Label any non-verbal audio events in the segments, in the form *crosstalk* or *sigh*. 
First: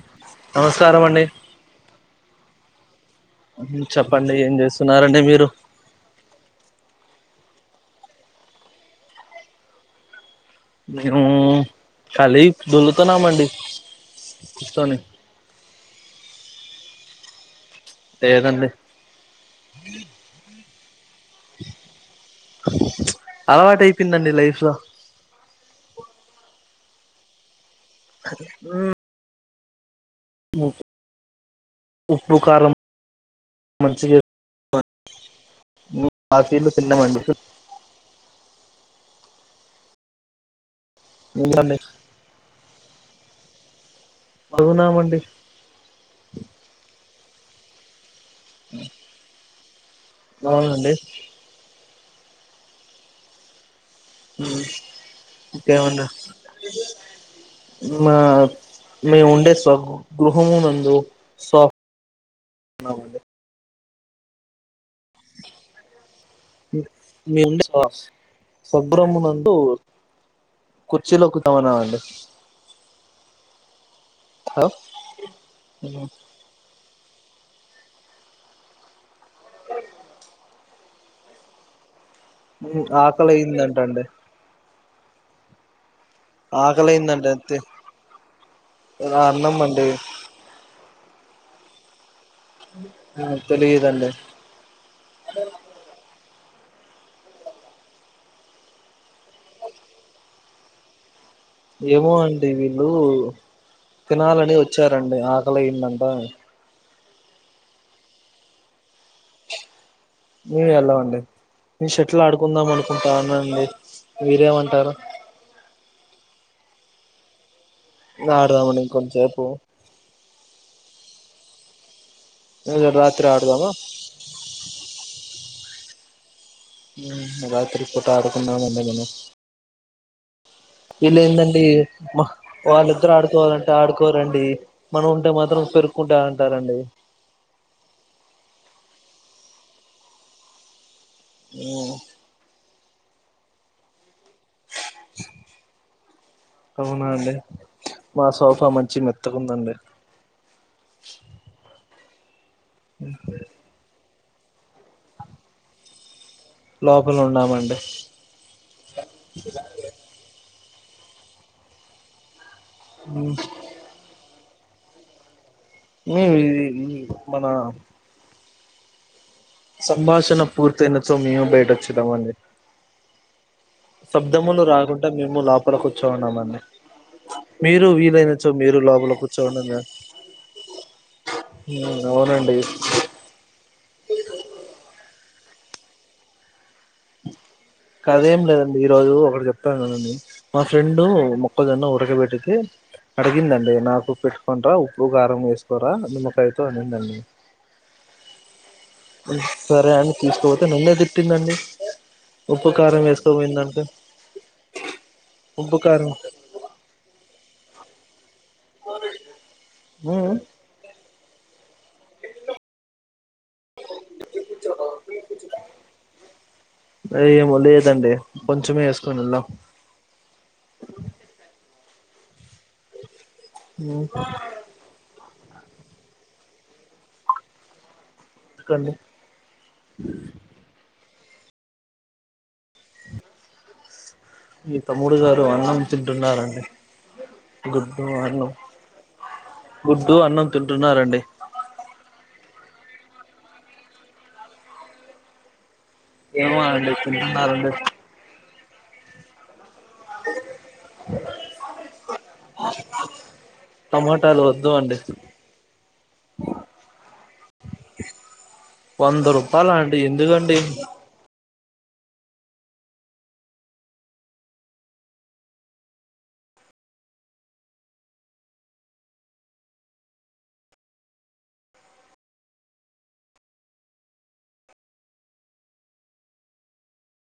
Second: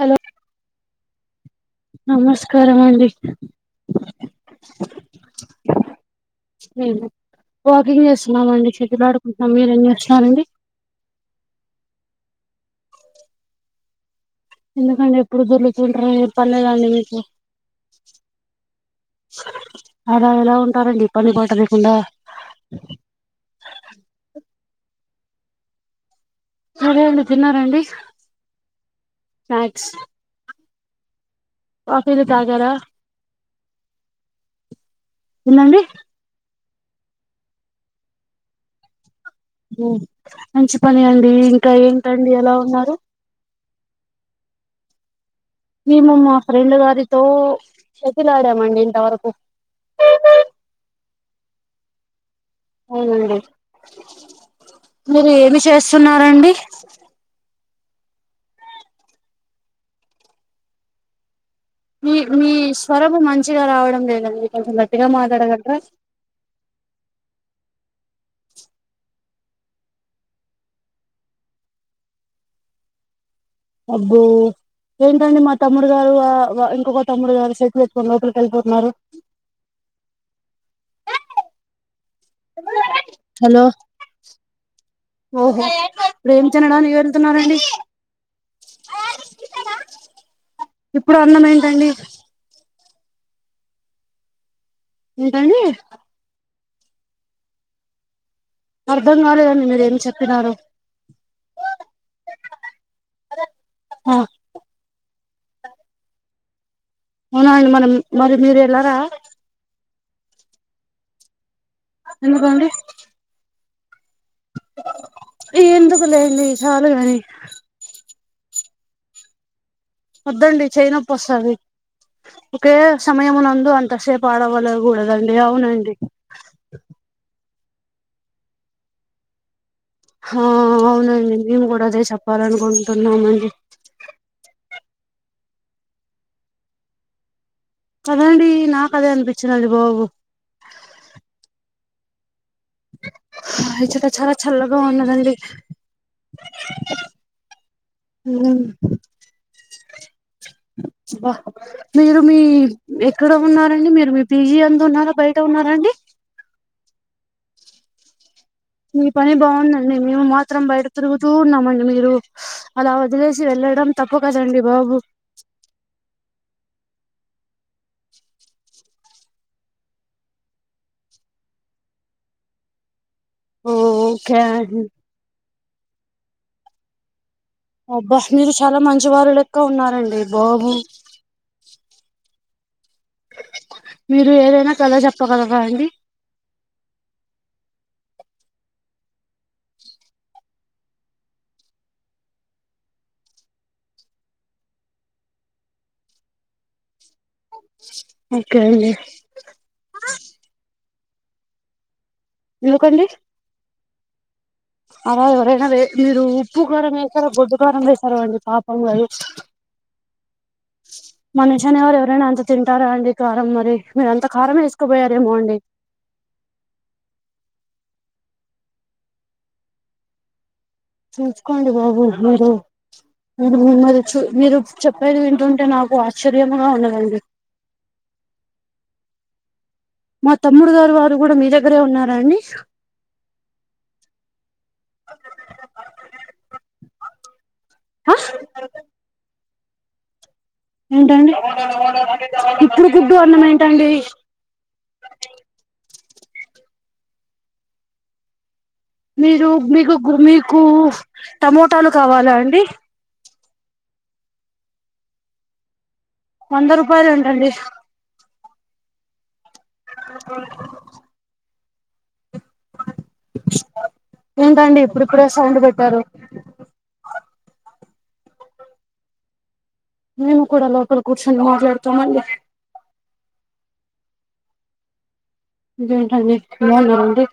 Hello నమస్కారం అండి నమస్కారం అండి చెప్పండి ఏం చేస్తున్నారండి మీరు వాకింగ్ చేస్తున్నామండి షటిల్ ఆడుకుంటున్నాము మీరేం చేస్తున్నారండి మేము కాలీ దొల్లుతున్నామండి కూర్చొని ఎందుకండి ఎప్పుడు దొరులుతుంటారు ఏమి పనిలేదండి మీకు లేదండి అలా ఎలా ఉంటారండి పని పాట లేకుండా అలవాటు అయిపోయిందండి లైఫ్ లో సరే అండి తిన్నార అండి అదే స్నక్స్ ము కాఫీలు తాగరా మంచ తినండి *inaudible* తిన్నము అండి ఉ మంచి పనే అండి ఇంకా తిన్నామండి ఏంటండి ఎలా ఉన్నారు బాగున్నం అండి మేము మా ఫ్రెండ్ గారితో చెప్ షటిల్ అడాము అండి ఇంతవరకు అవునండి అవునండి ఉమ్, మీరు ఏమి ఇంకేమన్నా చేస్తున్నారండి మా మేము ఉండే స్వగృహము నందు స్వాప్ మీ మీ స్వరము మంచిగా రావడం లేదండి కొంచము మాట్లాడగలరా మీ ముండే స్వగృహము నందు కుర్చీలు ఓక్కుతామన్నామండి అబ్బో ఏంటండి మా తమ్ముడు ఉమ్. గారు ఆ ఇంకొక తమ్ముడు గారు షటిల్ ఎత్తుకో నీ లోపలకు వెళ్ళిపోతున్నాడు *inaudible* ఇంక ఆకలి అయింది హలో అంటాండే ఓహో ఆకలి ప్రేమించడానికి అయిందండి అంతే వెళ్తున్నండి అన్నం అండి ఇప్పుడు అన్నం ఏంటండి ఆ తెలియదండి ఏంటండీ అర్ధం గాలేదండి మీరు ఏం చెప్పినారు ఏమో అండి వీళ్ళు ఆ తినాలని వచ్చి చ్చరండి ఆకలియిందంట అవున అండి మనం మరి మీరు వెళ్ళరా మేము వెళ్ళవండి నేను షటిల్ ఎందుకండి ఆడుకుందాం అనుకుంటాన్న అండి మీరేమంటారు అండి చాలుగాని అడుదామనీ కొంచేపు వద్దండి చేయి నొప్పి వస్తాది ఓకే రాత్రి సమయము ఆడదామా నందు అంత సేపు ఆడవలె కూడదండి అవునండి ఉ రాత్రి పూట ఆడుకుందామండి మనం ఆ అవునండి వీలేందండి మేము కూడా అదే వాళ్ళిద్దరు చెప్పాలనుకుంటున్నామండి ఆడుకోవాలంటే ఆడుకోరండి మనం ఉంటే మాత్రం పెరుకుంటంటారండి కదండి నాకు అదే అనిపించినది బాబు ఉ ఇచ్చట చాలా చల్లగా ఉన్నదండి అవునా అండి మా సోఫా మంచిగ మెత్తకుందండి బ్బ మీరు మీ ఎక్కడ ఉన్నారండి మీరు మీ పీజీ అందు ఉన్నారా బయట ఉన్నారా అండి లోపల ఉన్నామండి మీ పని బాగుందండి మేము మాత్రం బయట తిరుగుతూ ఉన్నామండి మీరు అలా వదిలేసి వెళ్ళడం తప్పు కదండి బాబు మీ మన సంభాషణ పూర్తయిన చో మేము బయట వచ్చెదమండి ఓకే శబ్దములు అండి. రాకుండా మేము లోపల కూర్చోన్నామండి మీరు అబ్బా వీలైనచ్చో చాలా మీరు లోపల మంచివారు లెక్క కూర్చోండడి ఉన్నారండి బాబు ఉ అవునండి మీరు ఏదైనా కథ చెప్పగలరా అండి కాదేం లేదండి ఈ రోజు ఒకడ చెప్తా చూడండి మా ఫ్రెండు మొక్కజన్న ఉరకబెట్టితే అడిగిందండి నాకు పెట్టుకొనిరా ఉప్పు కారం వేసుకోరా నిమ్మకాయతో అనిందండి ఉ సరే అని తీసుకుపోతే నన్నే తిట్టిందండి ఉప్పు కారం ఎందుకండి వేసుకుపోయిన దానికి అలా ఎవరైనా వె మీరు ఉప్పు కారం వేసారో గొడ్డు కారం వేసారో అండి పాపం కదు ఉ మనుష్యనివరు ఎవరైన అంత తింటారా అండి కారం మరి మీరంత కారం వేసుకుపోయారేమో అండి కొంచమే వేసుకొని వెళ్ళాం చూసుకోండి బాబు మీరు మీరు మిమ్మల్ని చూ మీరు చెప్పేది విన్ టుంటే నాకు ఆశ్చర్యముగా ఉన్నదండి అండి మా తమ్ముడు గారు వారు కూడా మీ దగ్గరే ఉన్నారా అండి మీ తమ్ముడు గారు అన్నం తింటున్నాడండి గుడ్డు ఆ అన్నం గుడ్డు అన్నం తింటున్నారండి ఏంటండీ ఇప్పుడు గుడ్డు అన్నం ఏంటండి ఏమో అండి తింటున్నరండి మీరు మీకు మీకు టమోటాలు కావాలా అండి టమాటాలు వద్దు అండి వంద రూపాయలు అంట అండి వంద రూపాయాలండి ఎందుకండి ఏంటండి ఇప్పుడుప్పుడే సౌండ్ పెట్టారు మేము కూడా లోపల కూర్చొని మాట్లాడుతామండి ఇంకేం టండి బాగున్నా రండి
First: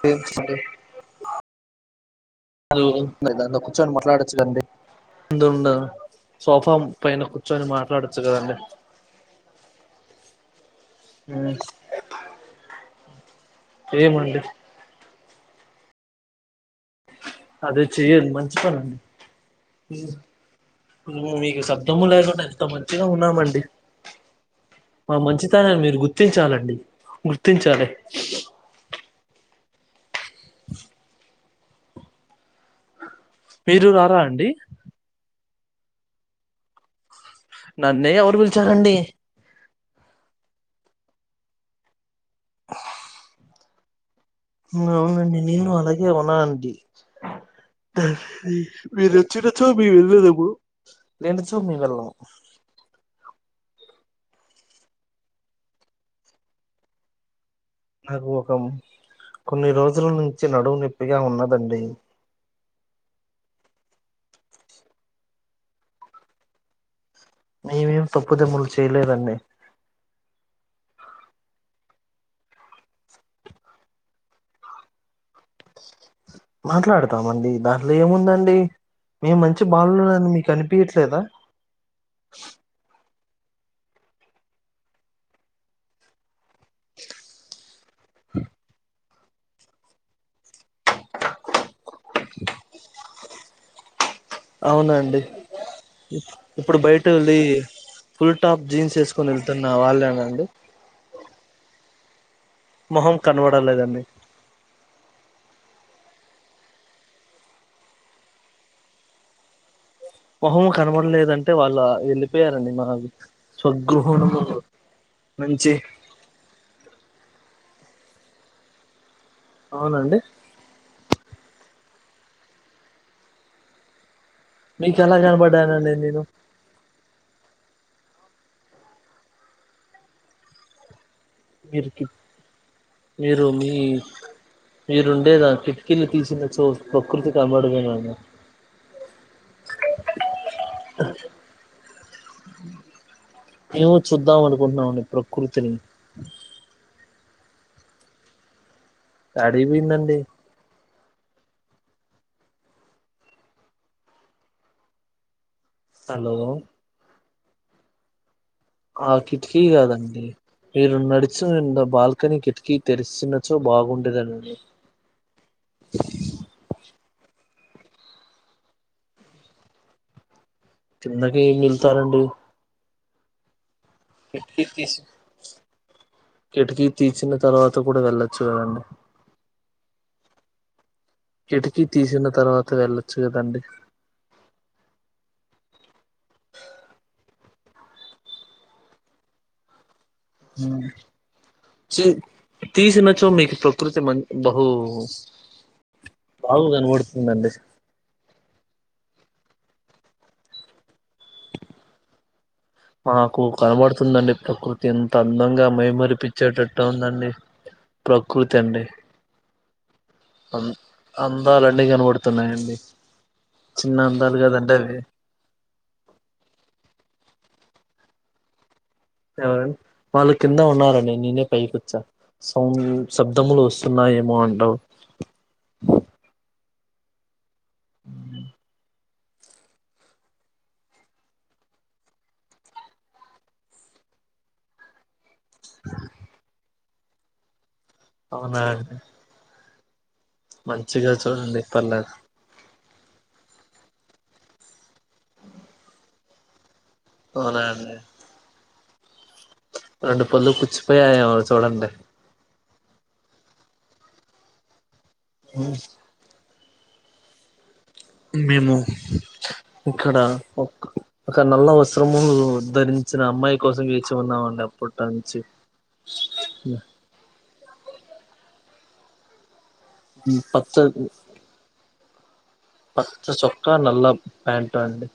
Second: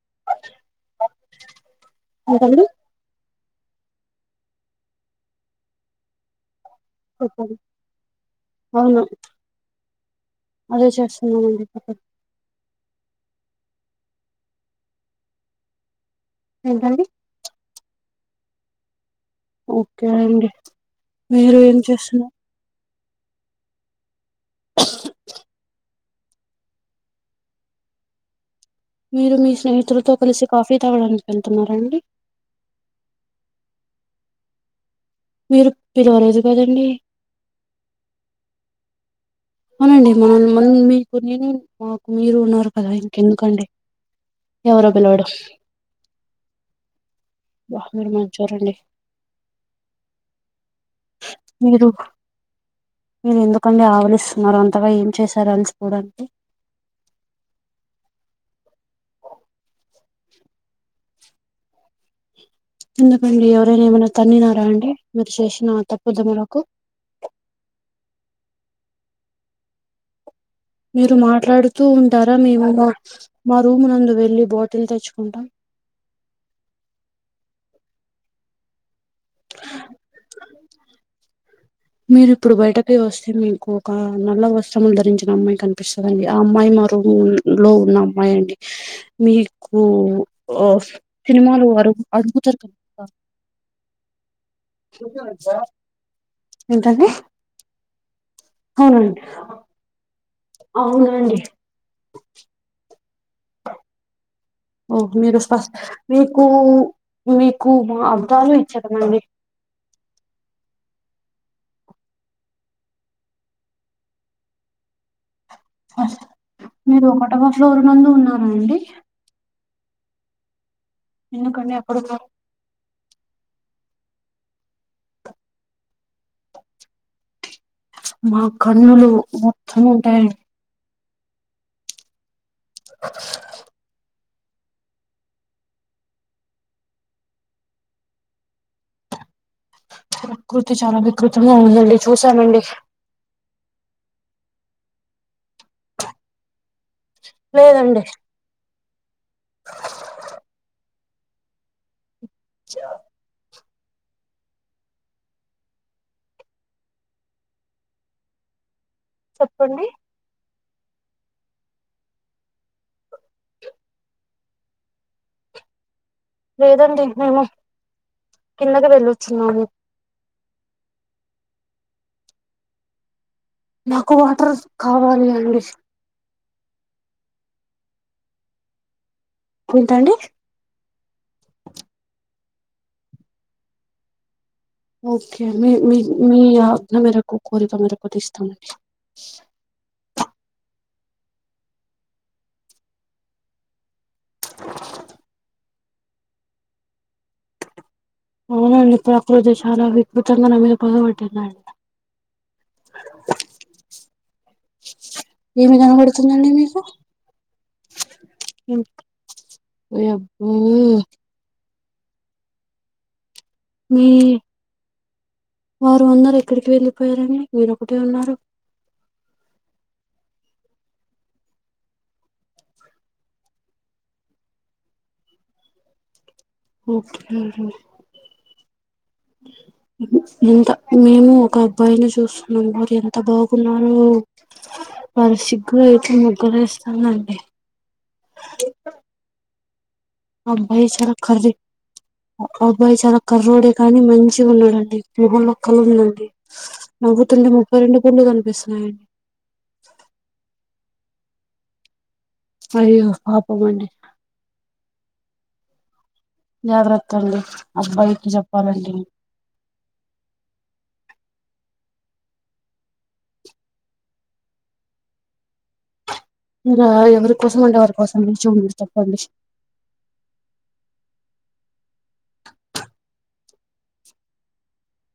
తర్చంటడి *unintelligible* అ ఏంటండి హాలో ఇద అ కూర్చొని మాట్లాడచ్చుదండి ఎందు *unintelligible* ఉండ సోఫా పయిన చెప్పండి కూర్చోని మాట్లాడొచ్చు కదండీ అవును అదే చేస్తున్నామండి ఏమండి ఏంటండి చెయ్యదు మంచి పనండి ఓకే అండి మీరు మీకు ఏం శబ్దము చేస్తున్నారు లేకుండా ఎంత మంచి మంచిగా ఉన్నామండి మా మంచి మీరు గుర్తించాలండి గుర్తించాలి మీరు మీ స్నేహితులతో కలిసి కాఫీ తాగడానికి వెళ్తున్నారండి మీరు రారా అండి మీరు పిలవలేదు కదండి నన్నే ఎవరు పిలిచారండి అవునండి మనల్ మ మీకు నేను మాకు మీరు ఉన్నారు కదా ఇంకెందుకండి ఎవరో పిలవడం అవునండి నేను అలాగే ఉన్నా అండి బా మీరు మంచోరండి మీరు వచ్చినచో మేము వెళ్ళేదము రెండు చుమి మీరు వెళ్ళం *unintelligible* మీరు ఎందుకండి ఆవలిస్తున్నారు అంతగా ఏం చేశారు అలిసిపోడానికి నాకు ఒక కొన్ని రోజుల నుంచి నడుము నొప్పిగా ఉన్నదండి ఎందుకండి ఎవరైనా ఏమైనా తన్నినారా అండి మీరు చేసినా తప్పుదములకు మేమేం తప్పుదమ్ములు చేయలే దండి మీరు మాట్లాడుతూ ఉంటారా మేము మా మా రూమ్ నందు వెళ్లి బాటిల్ తెచ్చుకుంటాం మాట్లాడతామండి దాంట్లో ఏముందండి మేము మంచి బాలుని మీకు అనిపి పిట్లేదా మీరు ఇప్పుడు బయటకే వస్త మీకు ఒక నల్ల వస్త్రములు ధరించిన అమ్మాయి కనిపిస్తుందిండి ఆ అమ్మాయి మా రూమ్ లో ఉన్న అమ్మాయి డి మీకు సినిమాలు అరు అడుగుతారు క అవునండి ఇప్పుడు బయట ఏంటండి వెళ్ళి ఫుల్ టాప్ జీన్స్ అవునండి వేసుకుని వెళ్తున్నా వాళ్ళేనండి అవునండి మొహం కనబడలేదండి ఓ మీరు ఫస్ట్ మీకు మీకు మా అద్ధా లు ఇచ్చకదండీ మొహం కనబడలేదంటే వాళ్ళు వెళ్ళిపోయారండి మా. స్వగృహ ను మీరు ఒకటవ ఫ్లోర్ నుందు ఉన్నారా అండి అవునండి ఎందుకంటే అప్పుడు మీకు ఎలా కనపడ్డాను నేను మా కన్నులు మొత్తం ఉంటాయండి మీరికి మీరు మీ మీరుండేదా కిక్కిలు తీసిన చో ప్రకృతి కనబడుతుంది. ప్రకృతి చాలా వికృతంగా ఉందండి చూసానండి మేము చూద్దాం అనుకుంటున్నాము ప్రకృతిని లేేదండి అడి మిందండి చవ్ హలో ఆ కిటికీ చెప్పండి కాదండి మీరు నడిచి రెండ్ బాల్కనీ కిటికీ తెరిచినచో బాగుండేదని లేదండి మేము కిందకి వెళ్ళొచ్చున్నాము కిందకి మిళ్తారండి నాకు వాటర్ర్ తీసి కావాలండి. కిటికీ తీర్చిన తర్వాత కూడా వెళ్ళొచ్చు కాదండి పుంతండి కిటికీ తీసిన తర్వాత వెళ్ళొచ్చు కదండి ఓకే మీ మీ మీ ఆజ్ఞ మేరకు కోరిక మేరకు తీస్తామండి. స చీ తీసినచో మీకు ప్రకృతి మంచి బహు బాగు కనపడుతుందండి అవునండి ప్రకృతి చాలా వికృతంగా నా మీదా మాకు కనబడుతుందండి ప్రకృతి ఎంత అందంగా ఏమి కనబడుతుందండి మీకు మైమరిపచ్చేటట్టు ఉందండి. ప్రకృతి అండి. అబ్బో అం అందాలు అన్ని కనబడుతున్నాయండి చిన్న మీ అందాలు కదండి అవి వారు అందరూ ఎక్కడికి వెళ్ళిపోయారని మీరొ ఒకటే ఉన్నారు ఎవరం వాళ్ళు కింద ఉన్నారండి నేనే పైకి వోచ్చా సౌ శబ్దములు వస్తున్నాయి ఏమో డౌట్ ఓకే ఎంత మేము ఒక అబ్బాయిని చూసున్నాం వారు ఎంత బాగున్నారు వారి సిగ్గు అయితే ముగ్గురేస్తానండి అవునా అ అబ్బాయి మంచిగా చాలా కర్రీ చూడండి పర్లేదు అబ్బాయి చాలా కర్రడే గాని మంచిగా ఉన్నాడండి మోహంలో కలు ఉందండి నవ్వుతుంటే అవునా ముప్పై అండి రెండు పళ్ళు కనిపిస్తున్నాయండి రెండు పళ్ళు పుచ్చిపోయాయేమో చూడండి అయ్యో పాపమండి. *inaudible* జాగ్రత్త అండి. అబ్బాయికి మేము చెప్పాలండి ఇక్కడ ఒక ఒక నల్ల వస్ స్రములు ధరించిన అమ్మాయి కోసం వేచి ఉన్నామండి అప్పట నుంచి. ఇలా ఎవరి కోసం అంటే వారి కోసం నిల్చున అని చెప్పండి. పత్తరుకు పచ్చ చొక్కా, నల్ల ప్యాంటు అండి.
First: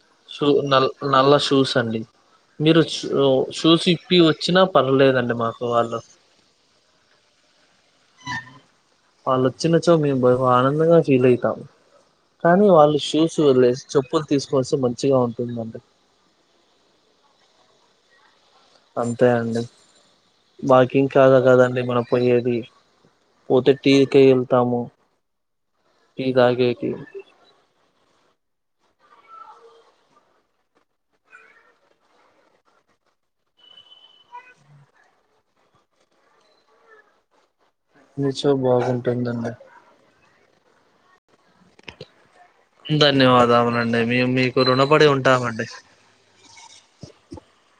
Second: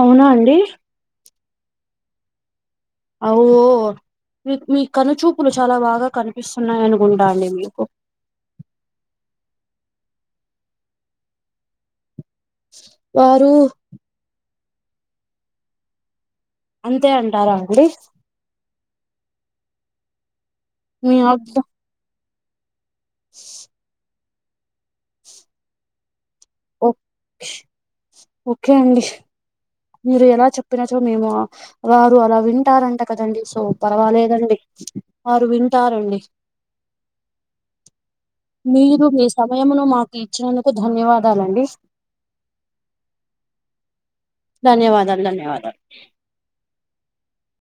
అవునా షూ అండి నల్ నల్ల షూస్ అండి. మీరు షూ అవు షూస్ ఇప్పి మీ వచ్చినా మీ పర్లేదండి కనుచూపులు మాకు చాలా వాళ్ళు. బాగా కనిపిస్తున్నాయి అనుకుంటా అండి మీకు వాళ్ళు అచ్చినచో మేం ఆనందంగా ఫీల్ అయితాము. కానీ వాళ్ళు షూస్ వారు వదిలేసి చెప్పులు తీసుకోవాల్సి మంచిగా ఉంటుందండి. అంతే అంటారా అండి. అంతే అండి వాకింగ్ మీ కాదు అబ్బ కదండి మనం పోయేది. పోతే టీ కే ఎళ్తాము. టీ తాగేకి. ఓకే అండి మీరు ఎలా చెప్పినచో మేము వారు అలా వింటారంట కదండి సో పర్వాలేదండి. వారు వింటారండి. నిచో మీరు మీ బాగుంటుందండి సమయమును మాకు ఇచ్చినందుకు ధన్యవాదాలండి. ధన్యవాదములు అండి. మేం మీకు రుణపడి ధన్యవాదాలు ఉంటామండి. ధన్యవాదాలు